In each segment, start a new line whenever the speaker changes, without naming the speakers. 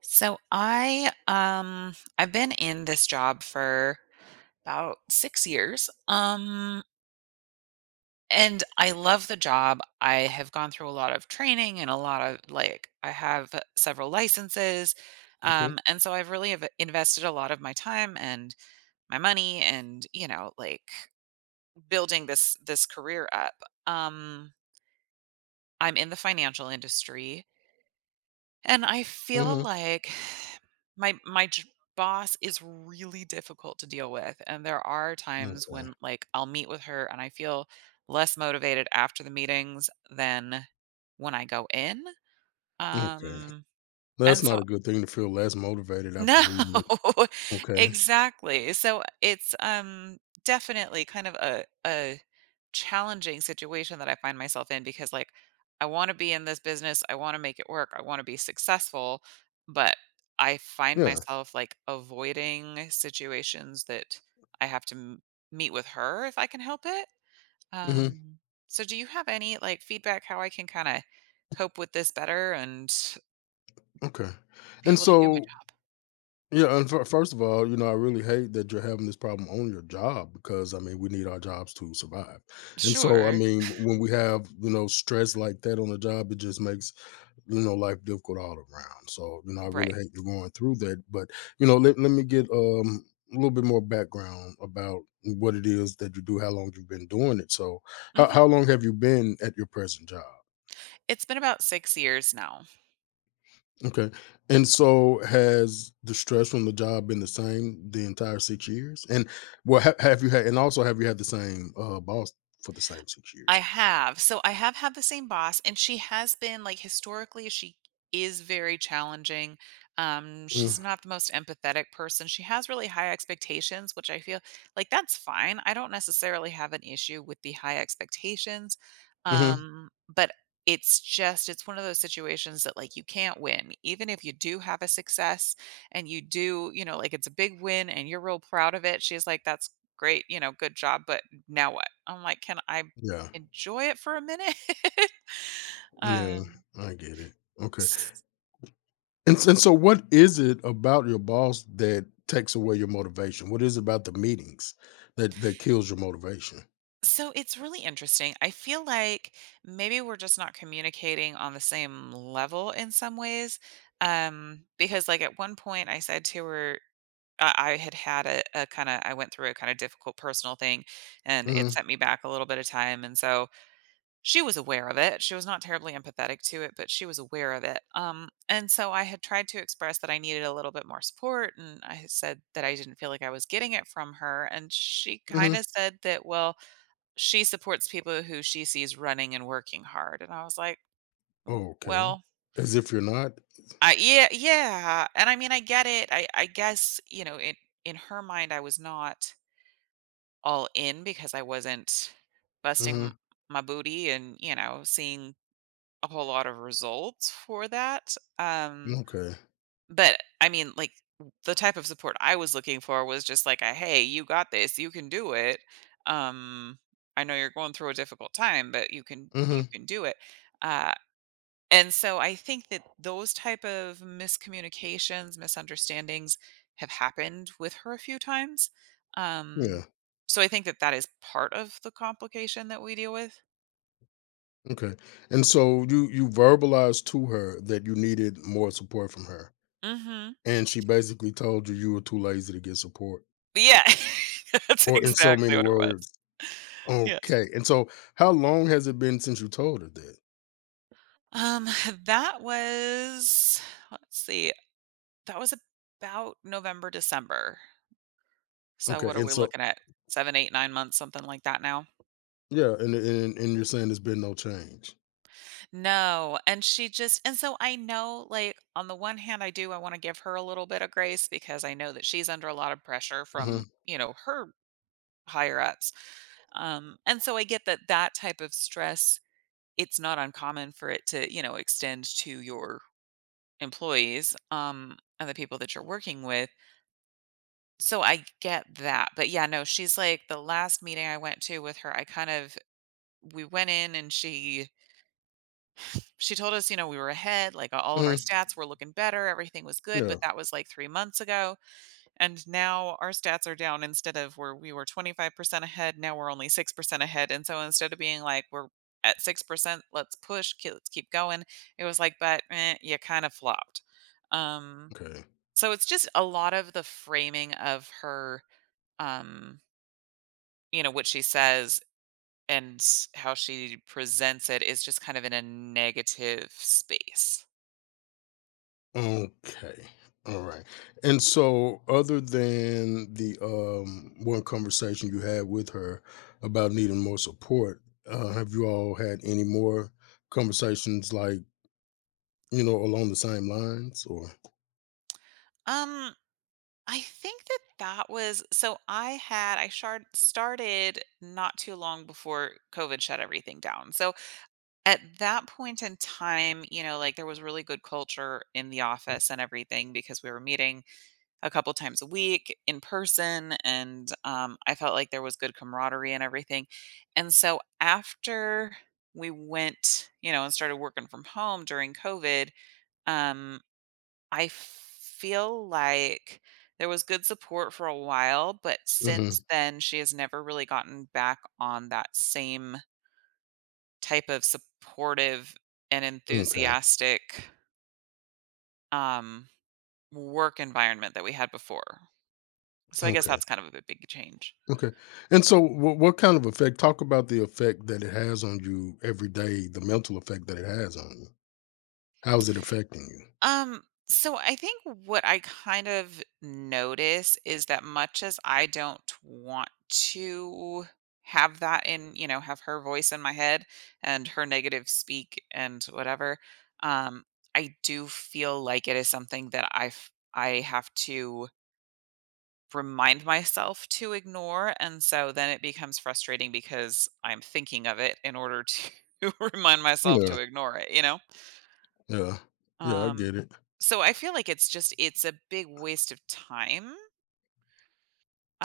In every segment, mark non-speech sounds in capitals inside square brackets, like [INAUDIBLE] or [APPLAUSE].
So I've been in this job for about 6 years. And I love the job. I have gone through a lot of training and a lot of, like, I have several licenses.
Okay.
And so I've really have invested a lot of my time and my money and, like, building this career up. Um I'm in the financial industry, and I feel
Mhm.
like my boss is really difficult to deal with, and there are times
Okay.
when, like, I'll meet with her and I feel less motivated after the meetings than when I go in.
Okay.
um
That's
and
not
so,
a good thing to feel less motivated
no.
after meeting with.
[LAUGHS]
Okay.
Exactly. So it's definitely kind of a challenging situation that I find myself in because, like, I want to be in this business, I want to make it work, I want to be successful, but I find
Yeah.
myself, like, avoiding situations that I have to meet with her if I can help it.
Mhm.
Um so do you have any, like, feedback how I can kind of cope with this better and
Okay.
be
And
able to do my
so,
job?
yeah, and first of all, you know, I really hate that you're having this problem on your job because I mean, we need our jobs to survive. And so, I
Sure.
mean, when we have, you know, stress like that on the job, it just makes, life difficult all around. So, you know, I
Right.
really hate you going through that. But, you know, let me get a little bit more background about what it is that you do, how long you've been doing it. So
Mhm.
how long have you been at your present job?
It's been about 6 years now.
Okay. And so has the stress from the job been the same the entire 6 years? And well, have you had, and also have you had the same boss for the same six
I
years?
have. So I have had the same boss, and she has been, like, historically, she is very challenging.
Mm-hmm.
She's not the most empathetic person. She has really high expectations, which I feel like that's fine. I don't necessarily have an issue with the high expectations.
Mm-hmm.
But it's just, it's one of those situations that, like, you can't win. Even if you do have a success and you do, like, it's a big win and you're real proud of it, she's like, "That's great, good job," but now what? I'm like, can I
Yeah.
enjoy it for a minute? [LAUGHS]
Yeah.
um,
I get it. Okay.
s-
And so what is it about your boss that takes away your motivation? What is it about the meetings that kills your motivation?
so it's really interesting. I feel like maybe we're just not communicating on the same level in some ways. Because, like, at one point I said to her, I had had a kind of— I went through a kind of difficult personal thing and it
Mhm,
sent me back a little bit of time. And so she was aware of it. She was not terribly empathetic to it, but she was aware of it. And so I had tried to express that I needed a little bit more support, and I had said that I didn't feel like I was getting it from her. And she kind
mhm.
of said that, well, she supports people who she sees running and working hard. And I was like, "Mm,
Okay.
well,"
As if you're not?
I, yeah, yeah. And I mean, I get it. I guess, it, in her mind, I was not all in because I wasn't busting
Mhm,
my booty and seeing a whole lot of results for that. Um,
okay.
but I mean, like, the type of support I was looking for was just like, a "hey, you got this, you can do it. Um, I know you're going through a difficult time, but you can you
Mhm,
can do it." Uh, and so I think that those type of miscommunications, misunderstandings have happened with her a few times. Um,
yeah,
so I think that that is part of the complication that we deal with.
okay. And so you verbalized to her that you needed more support from her,
Hmm.
and she basically told you you were too lazy to get support,
Yeah. [LAUGHS] That's
or in so
exactly
many
what it was.
words.
Yes.
Okay, and so how long has it been since you told her that?
Um, [SIGHS] that was, let's see, that was about November, December. So
Okay,
what are
and
we
so
looking at? 7, 8, 9 months, something like that now?
yeah, and you're saying there's been no change.
No, and she just— and so I know, like, on the one hand, I wanna give her a little bit of grace because I know that she's under a lot of pressure from,
Mhm,
her higher ups. And so I get that that type of stress, it's not uncommon for it to, extend to your employees, and the people that you're working with. So I get that. But yeah, no, she's like, the last meeting I went to with her, I kind of— we went in and she told us, we were ahead, like all of our
mhm,
stats were looking better, everything was good,
yeah,
but that was like 3 months ago. And now our stats are down. Instead of where we were 25% ahead, now we're only 6% ahead. And so instead of being like, we're at 6%, let's push, let's keep going. It was like, but eh, you kind of flopped. Um
okay.
So it's just a lot of the framing of her, um, what she says and how she presents it is just kind of in a negative space.
Okay, alright. And so other than the one conversation you had with her about needing more support, have you all had any more conversations, like, you know, along the same lines or
Um, I think that that was, so I had I shard started not too long before COVID shut everything down. So at that point in time, like there was really good culture in the office and everything because we were meeting a couple times a week in person, and I felt like there was good camaraderie and everything. And so after we went, and started working from home during COVID, um, I feel like there was good support for a while, but since
mhm,
then she has never really gotten back on that same type of supportive and
okay,
enthusiastic um, work environment that we had before. So I guess
okay,
that's kind of a big change.
okay. And so what kind of effect talk about the effect that it has on you every day, the mental effect that it has on you. How is it affecting you?
So I think what I kind of notice is that, much as I don't want to have that in— have her voice in my head and her negative speak and whatever, um, I do feel like it is something that I have to remind myself to ignore, and so then it becomes frustrating because I'm thinking of it in order to [LAUGHS] remind myself
Yeah,
to ignore it, you know?
yeah. Yeah, I
Um,
get it.
so I feel like it's just, it's a big waste of time.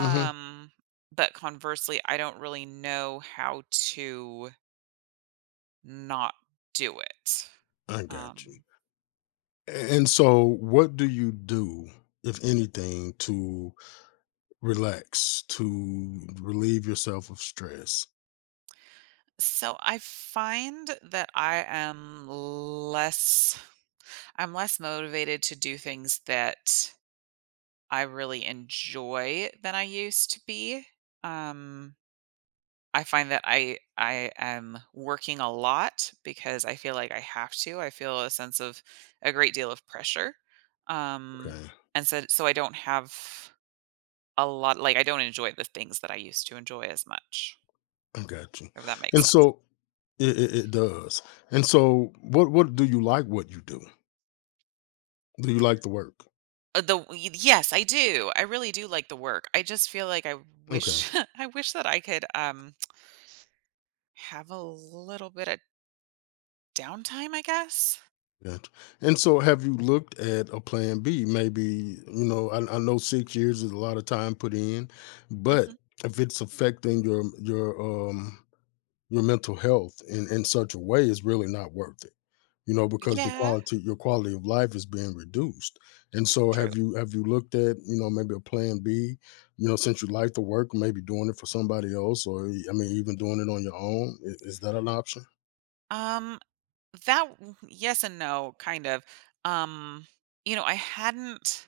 Mhm,
but conversely, I don't really know how to not do it.
I got you.
Um,
A And so what do you do, if anything, to relax, to relieve yourself of stress?
so I find that I'm less motivated to do things that I really enjoy than I used to be. Um, I find that I am working a lot because I feel like I have to. I feel a sense of a great deal of pressure. Um
Okay,
and so I don't have a lot, like, I don't enjoy the things that I used to enjoy as much.
I got you.
If that makes
And
sense.
so it it does. And so what do you like what you do? Do you like the work?
Uh, The y- yes, I do. I really do like the work. I just feel like I
Okay,
wish [LAUGHS] I wish that I could have a little bit of downtime, I guess.
gotcha. And so have you looked at a plan B? Maybe, you know, I know 6 years is a lot of time put in,
Hmm.
but if it's affecting your your mental health in such a way is really not worth it, you know, because the
Yeah,
quality your quality of life is being reduced. And so
true.
have you looked at, you know, maybe a plan B, you know, since you like the work, maybe doing it for somebody else or e, I mean even doing it on your own? Is that an option?
Um That Yes and no, kind of. Um, you know, I hadn't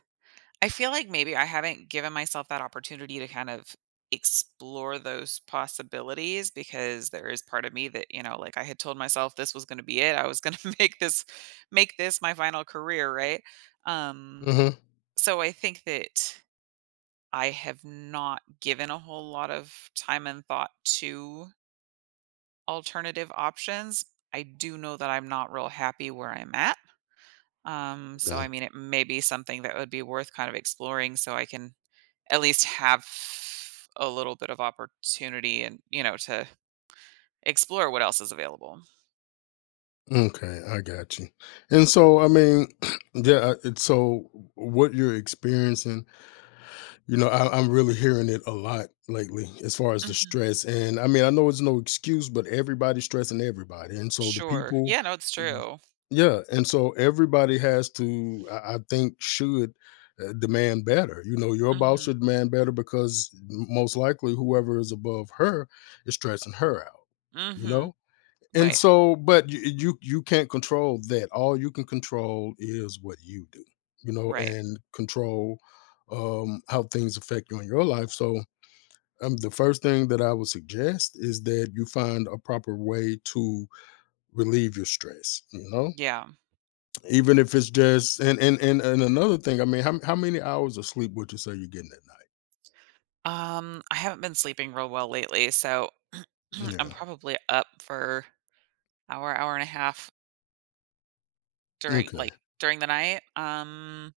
I feel like maybe I haven't given myself that opportunity to kind of explore those possibilities because there is part of me that, you know, like I had told myself this was gonna be it. I was gonna [LAUGHS] make this my final career, right? Um,
Hmm.
so I think that I have not given a whole lot of time and thought to alternative options. I do know that I'm not real happy where I'm at. So I
Okay.
mean, it may be something that would be worth kind of exploring so I can at least have a little bit of opportunity and, you know, to explore what else is available.
Okay, I got you. And so I mean, [CLEARS THROAT] yeah, it's so what you're experiencing. You know, I'm really hearing it a lot lately as far as the
Mhm.
stress. And I mean, I know it's no excuse, but everybody's stressing everybody. And so the
Sure.
people,
Yeah, no, it's true.
yeah. And so everybody has to, I think, should demand better. You know, your boss
Mhm.
should demand better because most likely whoever is above her is stressing her out, you
Mhm.
know? And
Right.
so but you can't control that. All you can control is what you do, you know,
Right.
and control, how things affect you in your life. So, the first thing that I would suggest is that you find a proper way to relieve your stress, you know?
Yeah.
Even if it's just and another thing, I mean, how many hours of sleep would you say you're getting at
I haven't been sleeping real well lately, so
night?
[CLEARS THROAT] I'm
Yeah.
probably up for hour, hour and a half during like
Okay.
during the night.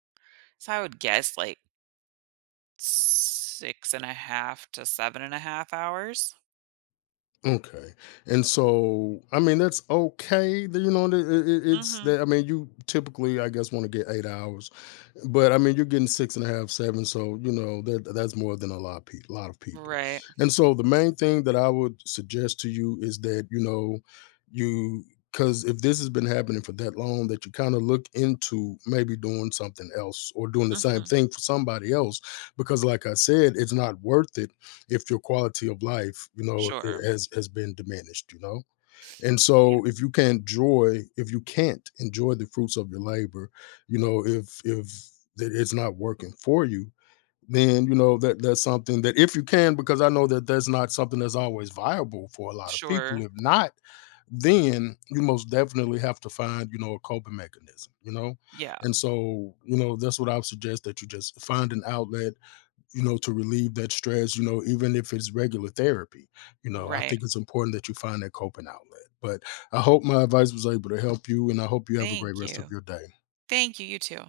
So I would guess like 6.5 to 7.5 hours?
Okay, and so I mean that's okay. You know, it's
Mhm.
that I mean you typically I guess want to get 8 hours, but I mean you're getting six and a half, seven. So you know that that's more than a lot of people, lot of people.
Right.
And so the main thing that I would suggest to you is that you know you because if this has been happening for that long, that you kind of look into maybe doing something else or doing the same
Mhm.
thing for somebody else, because like I said, it's not worth it if your quality of life you know
Sure.
has been diminished, you know, and
Yeah.
so if you can't enjoy if you can't enjoy the fruits of your labor, you know, if that it's not working for you, then you know that that's something that if you can because I know that that's not something that's always viable for a lot of people
Sure.
if not then you most definitely have to find, you know, a coping mechanism, you know,
Yeah.
and so you know that's what I would suggest that you just find an outlet, you know, to relieve that stress, you know, even if it's regular therapy. You know, I
Right.
think it's important that you find that coping outlet. But I hope my advice was able to help you, and I hope you have a great
Thank
rest of
you.
your day.
Thank you. You too.